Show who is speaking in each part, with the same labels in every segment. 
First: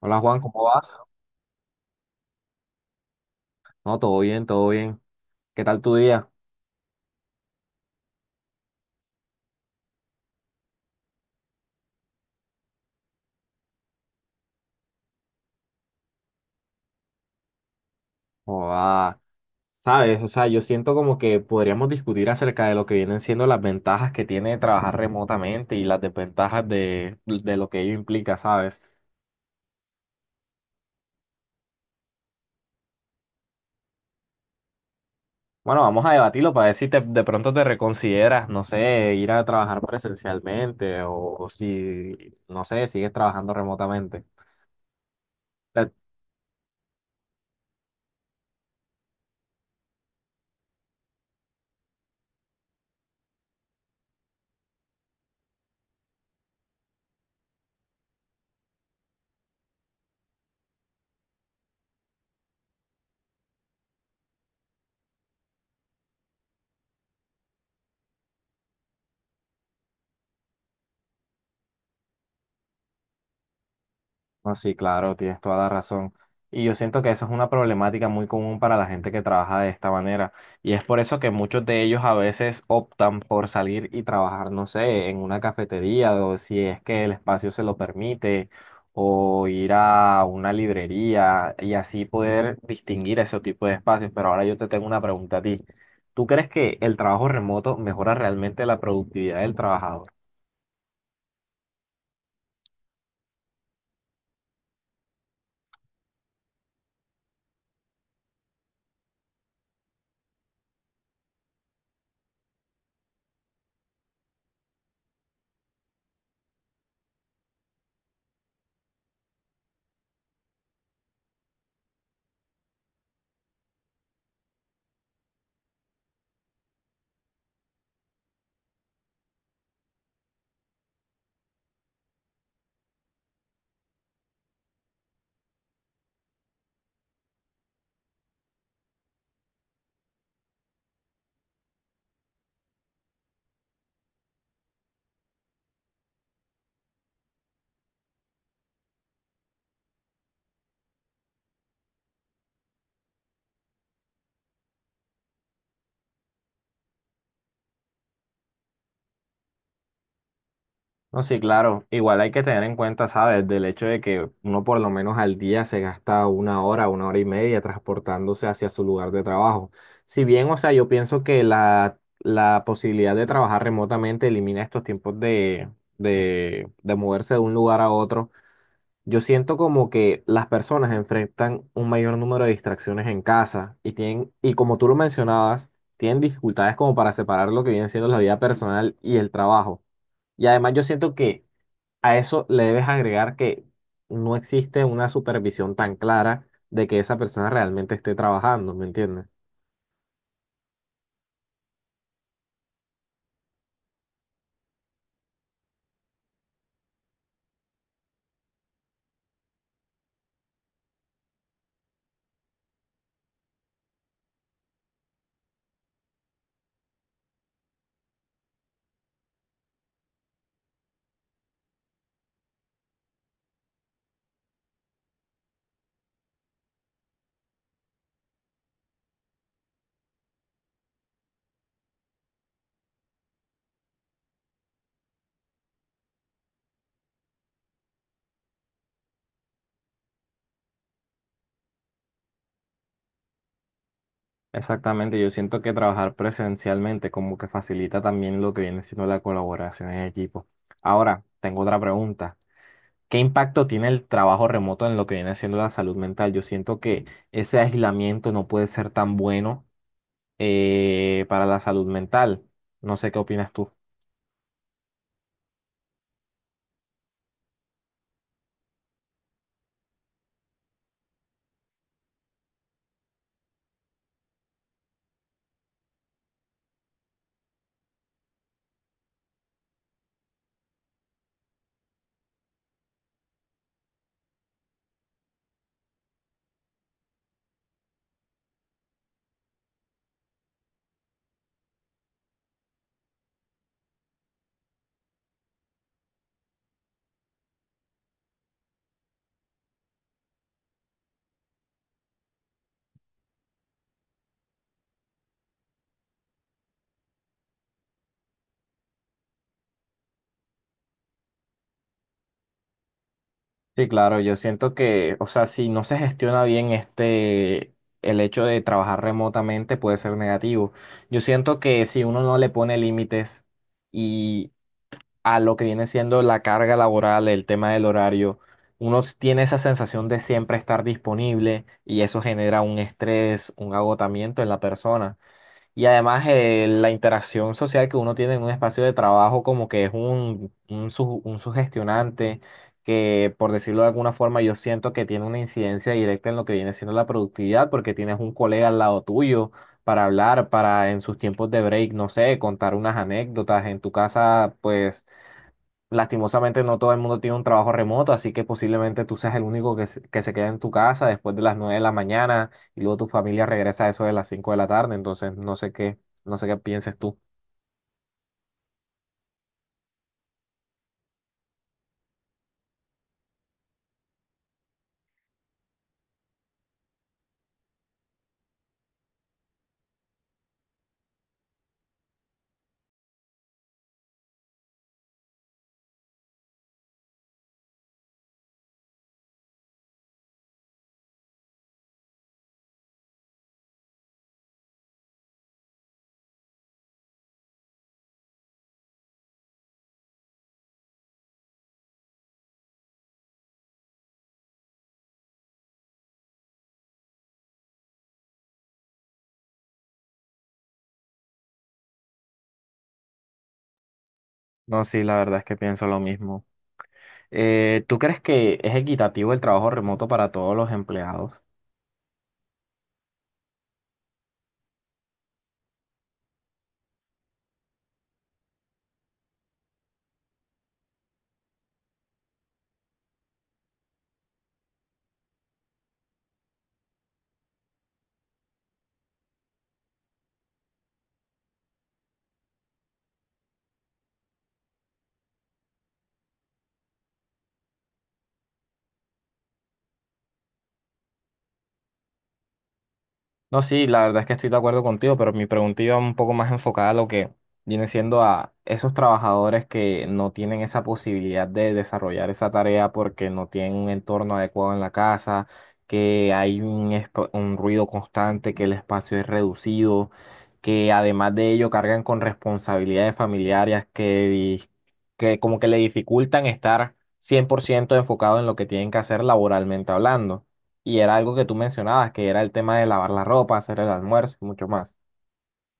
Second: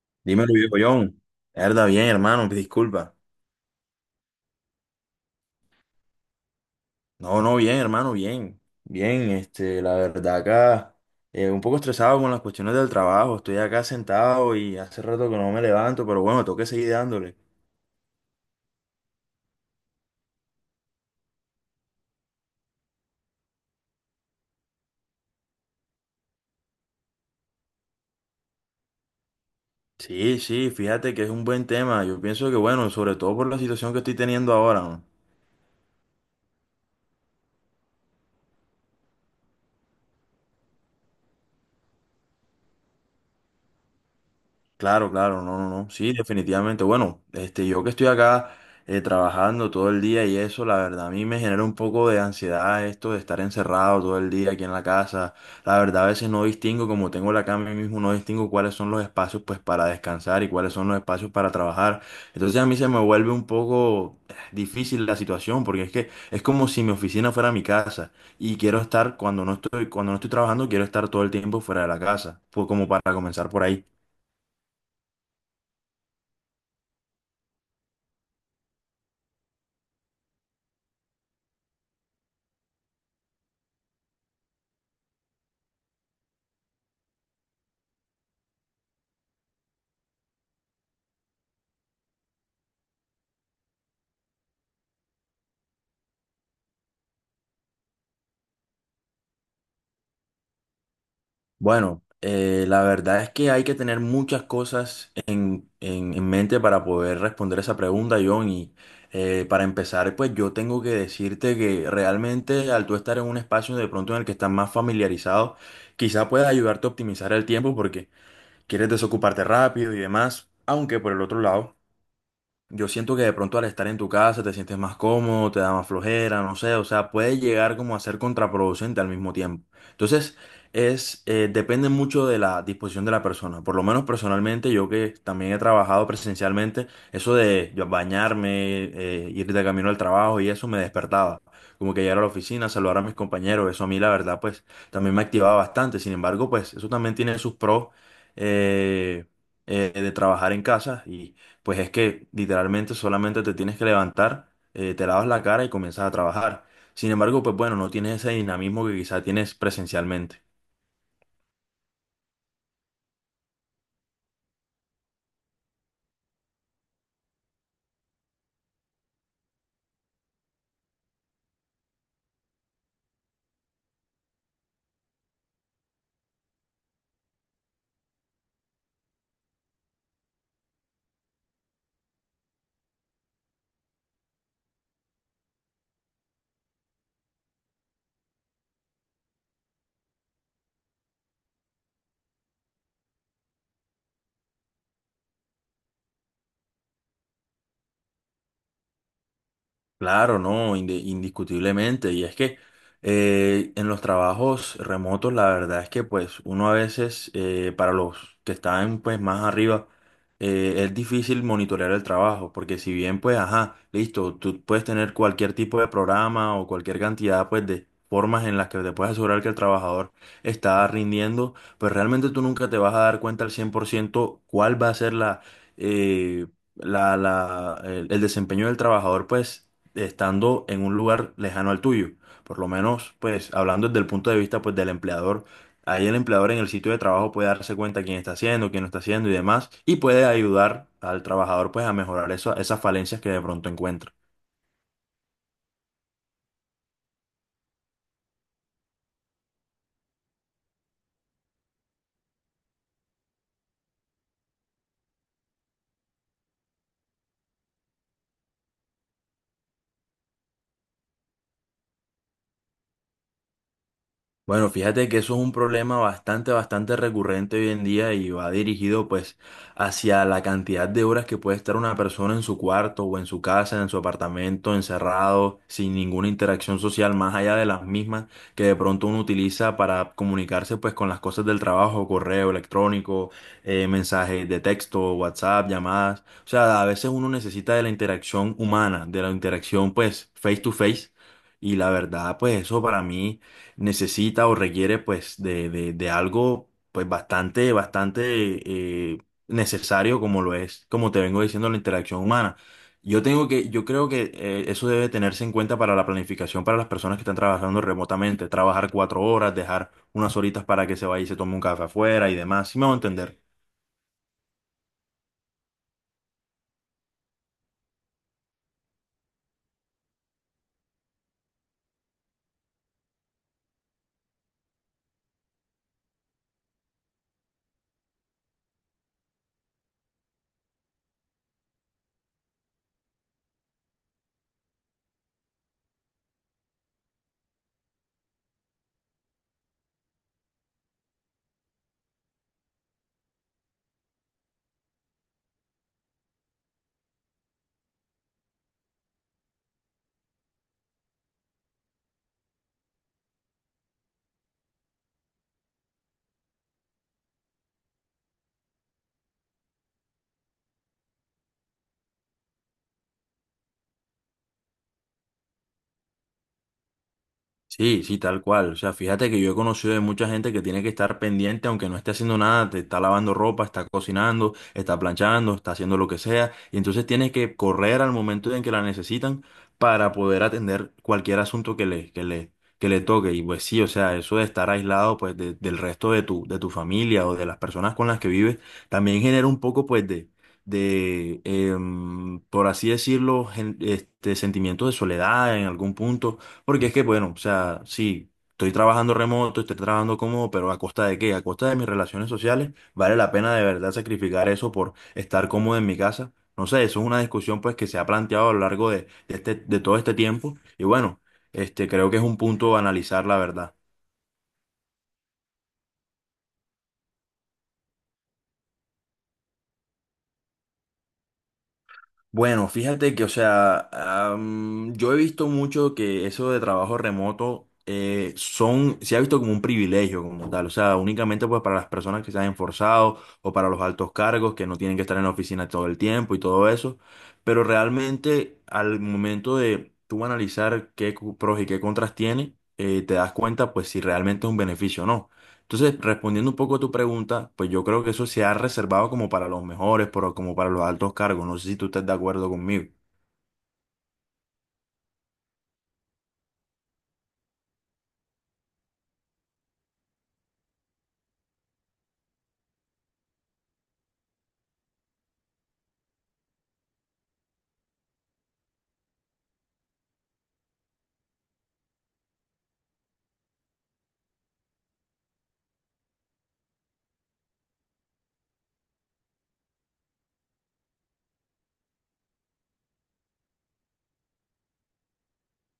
Speaker 1: Hola Juan,
Speaker 2: Dímelo,
Speaker 1: ¿cómo
Speaker 2: viejo
Speaker 1: vas?
Speaker 2: John. Verdad, bien, hermano, disculpa.
Speaker 1: No, todo bien, todo bien. ¿Qué tal tu día?
Speaker 2: No, no, bien, hermano, bien. Bien, este, la verdad acá, un poco estresado con las cuestiones del trabajo. Estoy acá sentado y hace rato que no me levanto, pero bueno, tengo que seguir dándole.
Speaker 1: Oh, ah, sabes, o sea, yo siento como que podríamos discutir acerca de lo que vienen siendo las ventajas que tiene trabajar remotamente y las desventajas de lo que ello implica, ¿sabes?
Speaker 2: Sí, sí, fíjate que es un buen tema. Yo pienso que, bueno, sobre todo por la situación que estoy teniendo ahora, ¿no?
Speaker 1: Bueno, vamos a debatirlo para ver si de pronto te reconsideras, no sé, ir a trabajar presencialmente o si, no sé, sigues trabajando remotamente.
Speaker 2: Claro, claro, no, no, no. Sí, definitivamente. Bueno, este, yo que estoy acá trabajando todo el día y eso, la verdad, a mí me genera un poco de ansiedad esto de estar encerrado todo el día aquí en la casa. La verdad, a veces no distingo, como tengo la cama ahí mismo, no distingo cuáles son los espacios pues para descansar y cuáles son los espacios para trabajar. Entonces a mí se me vuelve un poco difícil la situación, porque es que es como si mi oficina fuera mi casa y quiero estar cuando no estoy trabajando, quiero estar todo el tiempo fuera de la casa, pues como para comenzar por ahí.
Speaker 1: No, sí, claro, tienes toda la razón. Y yo siento que eso es una problemática muy común para la gente que trabaja de esta manera. Y es por eso que muchos de ellos a veces optan por salir y trabajar, no sé, en una cafetería o si es que el espacio se lo permite, o ir a una librería y así poder distinguir ese tipo de espacios. Pero ahora yo te tengo una pregunta a ti. ¿Tú crees que el trabajo remoto mejora realmente la productividad del trabajador?
Speaker 2: Bueno, la verdad es que hay que tener muchas cosas en mente para poder responder esa pregunta, John. Y para empezar, pues yo tengo que decirte que realmente al tú estar en un espacio de pronto en el que estás más familiarizado, quizá pueda ayudarte a optimizar el tiempo porque quieres desocuparte rápido y demás. Aunque por el otro lado... Yo siento que de pronto al estar en tu casa te sientes más cómodo, te da más flojera, no sé, o sea, puede llegar como a ser contraproducente al mismo tiempo. Entonces, depende mucho de la disposición de la persona. Por lo menos personalmente, yo que también he trabajado presencialmente, eso de yo bañarme, ir de camino al trabajo y eso me despertaba. Como que llegar a la oficina, saludar a mis compañeros, eso a mí la verdad, pues también me activaba bastante. Sin embargo, pues eso también tiene sus pros eh, de trabajar en casa y pues es que literalmente solamente te tienes que levantar, te lavas la cara y comienzas a trabajar. Sin embargo, pues bueno, no tienes ese dinamismo que quizá tienes presencialmente.
Speaker 1: No, sí, claro. Igual hay que tener en cuenta, ¿sabes? Del hecho de que uno por lo menos al día se gasta una hora y media transportándose hacia su lugar de trabajo. Si bien, o sea, yo pienso que la posibilidad de trabajar remotamente elimina estos tiempos de moverse de un lugar a otro, yo siento como que las personas enfrentan un mayor número de distracciones en casa y tienen, y como tú lo mencionabas, tienen dificultades como para separar lo que viene siendo la vida personal y el trabajo. Y además yo siento que a eso le debes agregar que no existe una supervisión tan clara de que esa persona realmente esté trabajando, ¿me entiendes?
Speaker 2: Claro, no, indiscutiblemente. Y es que en los trabajos remotos, la verdad es que pues uno a veces, para los que están pues más arriba, es difícil monitorear el trabajo, porque si bien pues, ajá, listo, tú puedes tener cualquier tipo de programa o cualquier cantidad pues de formas en las que te puedes asegurar que el trabajador está rindiendo, pues realmente tú nunca te vas a dar cuenta al 100% cuál va a ser eh, el desempeño del trabajador, pues estando en un lugar lejano al tuyo. Por lo menos, pues, hablando desde el punto de vista, pues, del empleador, ahí el empleador en el sitio de trabajo puede darse cuenta quién está haciendo, quién no está haciendo y demás, y puede ayudar al trabajador, pues, a mejorar esas falencias que de pronto encuentra.
Speaker 1: Exactamente, yo siento que trabajar presencialmente como que facilita también lo que viene siendo la colaboración en equipo. Ahora, tengo otra pregunta. ¿Qué impacto tiene el trabajo remoto en lo que viene siendo la salud mental? Yo siento que ese aislamiento no puede ser tan bueno para la salud mental. No sé qué opinas tú.
Speaker 2: Bueno, fíjate que eso es un problema bastante, bastante recurrente hoy en día y va dirigido pues hacia la cantidad de horas que puede estar una persona en su cuarto o en su casa, en su apartamento, encerrado, sin ninguna interacción social más allá de las mismas que de pronto uno utiliza para comunicarse pues con las cosas del trabajo, correo electrónico, mensajes de texto, WhatsApp, llamadas. O sea, a veces uno necesita de la interacción humana, de la interacción pues face to face. Y la verdad, pues eso para mí necesita o requiere pues de algo pues bastante, bastante eh, necesario como lo es, como te vengo diciendo, la interacción humana. Yo tengo que, yo creo que eso debe tenerse en cuenta para la planificación para las personas que están trabajando remotamente, trabajar 4 horas, dejar unas horitas para que se vaya y se tome un café afuera y demás, ¿si me va a entender?
Speaker 1: Sí, claro, yo siento que, o sea, si no se gestiona bien el hecho de trabajar remotamente puede ser negativo. Yo siento que si uno no le pone límites y a lo que viene siendo la carga laboral, el tema del horario, uno tiene esa sensación de siempre estar disponible y eso genera un estrés, un agotamiento en la persona. Y además la interacción social que uno tiene en un espacio de trabajo como que es un sugestionante que, por decirlo de alguna forma, yo siento que tiene una incidencia directa en lo que viene siendo la productividad porque tienes un colega al lado tuyo para hablar, para en sus tiempos de break, no sé, contar unas anécdotas. En tu casa, pues, lastimosamente no todo el mundo tiene un trabajo remoto, así que posiblemente tú seas el único que se queda en tu casa después de las 9 de la mañana y luego tu familia regresa a eso de las 5 de la tarde, entonces no sé qué, no sé qué pienses tú.
Speaker 2: Sí, sí, tal cual. O sea, fíjate que yo he conocido de mucha gente que tiene que estar pendiente, aunque no esté haciendo nada, te está lavando ropa, está cocinando, está planchando, está haciendo lo que sea, y entonces tienes que correr al momento en que la necesitan para poder atender cualquier asunto que le toque. Y pues sí, o sea, eso de estar aislado pues del resto de tu familia o de las personas con las que vives, también genera un poco pues de por así decirlo, este sentimiento de soledad en algún punto porque es que, bueno, o sea, sí, estoy trabajando remoto, estoy trabajando cómodo, pero ¿a costa de qué? A costa de mis relaciones sociales, ¿vale la pena de verdad sacrificar eso por estar cómodo en mi casa? No sé, eso es una discusión pues que se ha planteado a lo largo de todo este tiempo y bueno, este, creo que es un punto a analizar la verdad.
Speaker 1: No, sí, la verdad es que pienso lo mismo. ¿Tú crees que es equitativo el trabajo remoto para todos los empleados?
Speaker 2: Bueno, fíjate que, o sea, yo he visto mucho que eso de trabajo remoto son, se ha visto como un privilegio como tal, o sea, únicamente pues para las personas que se han esforzado o para los altos cargos que no tienen que estar en la oficina todo el tiempo y todo eso, pero realmente al momento de tú analizar qué pros y qué contras tiene, te das cuenta pues si realmente es un beneficio o no. Entonces, respondiendo un poco a tu pregunta, pues yo creo que eso se ha reservado como para los mejores, pero como para los altos cargos. No sé si tú estás de acuerdo conmigo.
Speaker 1: No, sí, la verdad es que estoy de acuerdo contigo, pero mi pregunta iba un poco más enfocada a lo que viene siendo a esos trabajadores que no tienen esa posibilidad de desarrollar esa tarea porque no tienen un entorno adecuado en la casa, que hay un, un ruido constante, que el espacio es reducido, que además de ello cargan con responsabilidades familiares que, que como que le dificultan estar 100% enfocado en lo que tienen que hacer laboralmente hablando. Y era algo que tú mencionabas, que era el tema de lavar la ropa, hacer el almuerzo y mucho más.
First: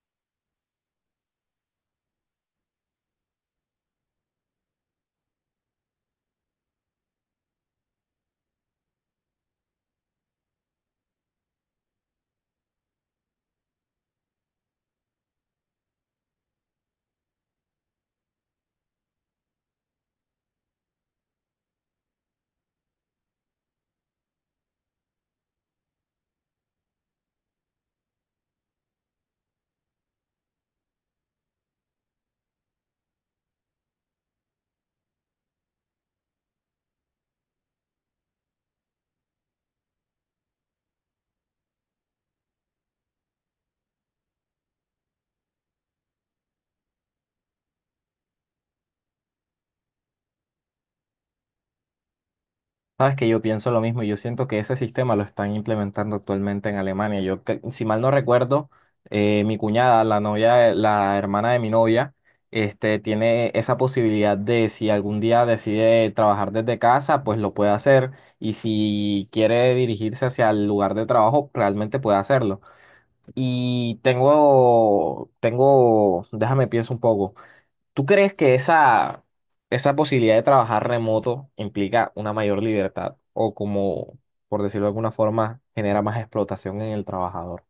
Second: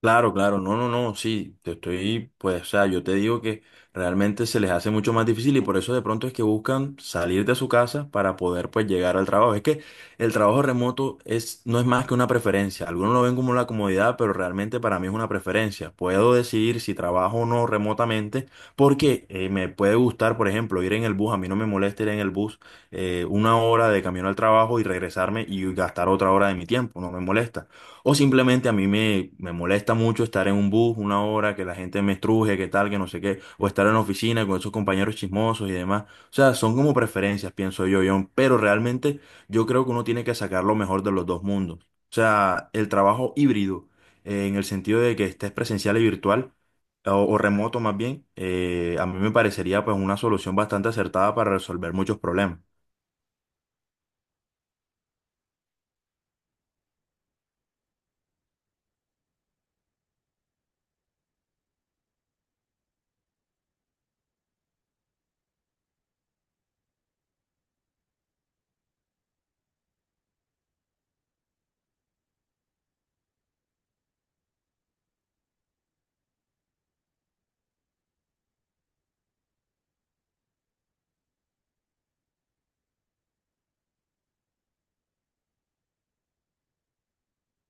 Speaker 2: Claro, claro, no, no, no, sí, te estoy, pues, o sea, yo te digo que realmente se les hace mucho más difícil y por eso de pronto es que buscan salir de su casa para poder, pues, llegar al trabajo. Es que el trabajo remoto es, no es más que una preferencia. Algunos lo ven como una comodidad, pero realmente para mí es una preferencia. Puedo decidir si trabajo o no remotamente porque me puede gustar, por ejemplo, ir en el bus. A mí no me molesta ir en el bus 1 hora de camino al trabajo y regresarme y gastar otra hora de mi tiempo, no me molesta. O simplemente a mí me molesta mucho estar en un bus 1 hora, que la gente me estruje, que tal, que no sé qué, o estar en la oficina con esos compañeros chismosos y demás. O sea, son como preferencias, pienso yo, John, pero realmente yo creo que uno tiene que sacar lo mejor de los dos mundos. O sea, el trabajo híbrido, en el sentido de que estés presencial y virtual, o remoto más bien, a mí me parecería pues una solución bastante acertada para resolver muchos problemas.
Speaker 1: Sabes que yo pienso lo mismo y yo siento que ese sistema lo están implementando actualmente en Alemania. Si mal no recuerdo, mi cuñada, la novia, la hermana de mi novia, tiene esa posibilidad de si algún día decide trabajar desde casa, pues lo puede hacer. Y si quiere dirigirse hacia el lugar de trabajo, realmente puede hacerlo. Y déjame pienso un poco. ¿Tú crees que esa posibilidad de trabajar remoto implica una mayor libertad o como, por decirlo de alguna forma, genera más explotación en el trabajador?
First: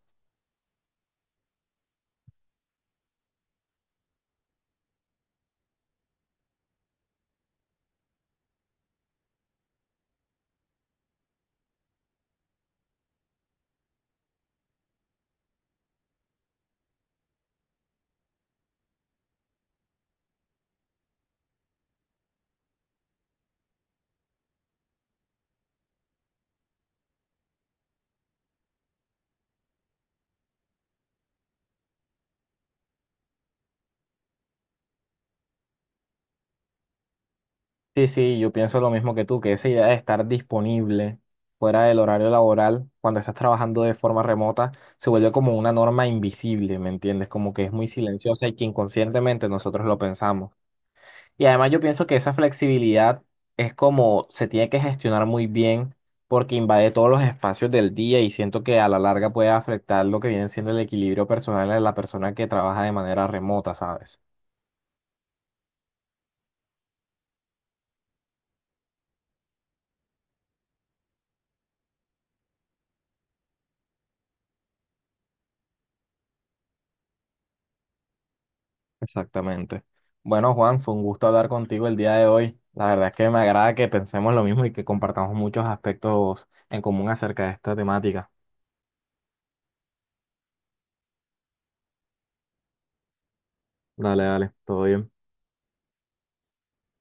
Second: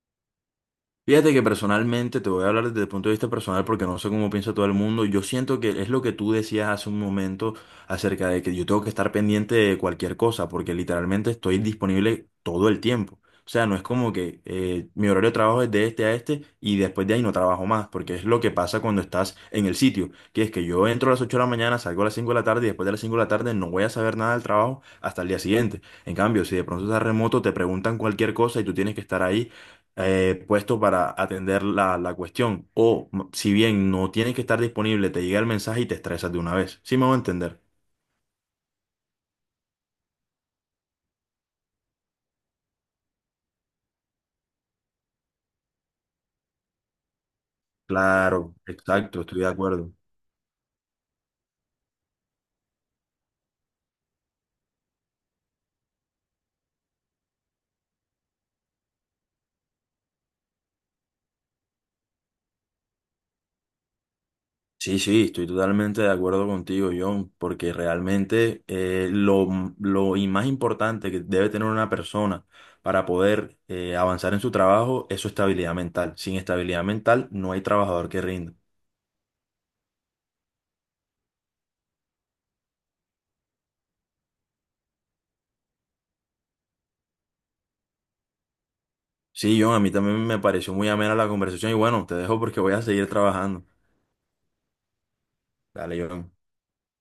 Speaker 2: Fíjate que personalmente, te voy a hablar desde el punto de vista personal porque no sé cómo piensa todo el mundo. Yo siento que es lo que tú decías hace un momento acerca de que yo tengo que estar pendiente de cualquier cosa porque literalmente estoy disponible todo el tiempo. O sea, no es como que mi horario de trabajo es de este a este y después de ahí no trabajo más porque es lo que pasa cuando estás en el sitio. Que es que yo entro a las 8 de la mañana, salgo a las 5 de la tarde y después de las 5 de la tarde no voy a saber nada del trabajo hasta el día siguiente. En cambio, si de pronto estás remoto, te preguntan cualquier cosa y tú tienes que estar ahí puesto para atender la cuestión. Si bien no tienes que estar disponible, te llega el mensaje y te estresas de una vez. ¿Sí me voy a entender?
Speaker 1: Sí, sí, yo pienso lo mismo que tú, que esa idea de estar disponible fuera del horario laboral cuando estás trabajando de forma remota se vuelve como una norma invisible, ¿me entiendes? Como que es muy silenciosa y
Speaker 2: Claro,
Speaker 1: que
Speaker 2: exacto, estoy de
Speaker 1: inconscientemente nosotros
Speaker 2: acuerdo.
Speaker 1: lo pensamos. Y además yo pienso que esa flexibilidad es como se tiene que gestionar muy bien porque invade todos los espacios del día y siento que a la larga puede afectar lo que viene siendo el equilibrio personal de la persona que trabaja de manera remota, ¿sabes?
Speaker 2: Sí, sí, estoy totalmente de acuerdo contigo, John, porque realmente lo y más importante que debe tener una persona para poder avanzar en su trabajo es su estabilidad mental. Sin estabilidad mental no hay trabajador que rinda.
Speaker 1: Exactamente. Bueno, Juan, fue un gusto hablar contigo el día de hoy. La verdad es que me agrada que pensemos lo mismo y que compartamos muchos aspectos en común acerca de esta temática.
Speaker 2: Sí, John, a mí también me pareció muy amena la conversación y bueno, te dejo porque voy a seguir trabajando.
Speaker 1: Dale, dale, todo bien.
Speaker 2: Dale, John.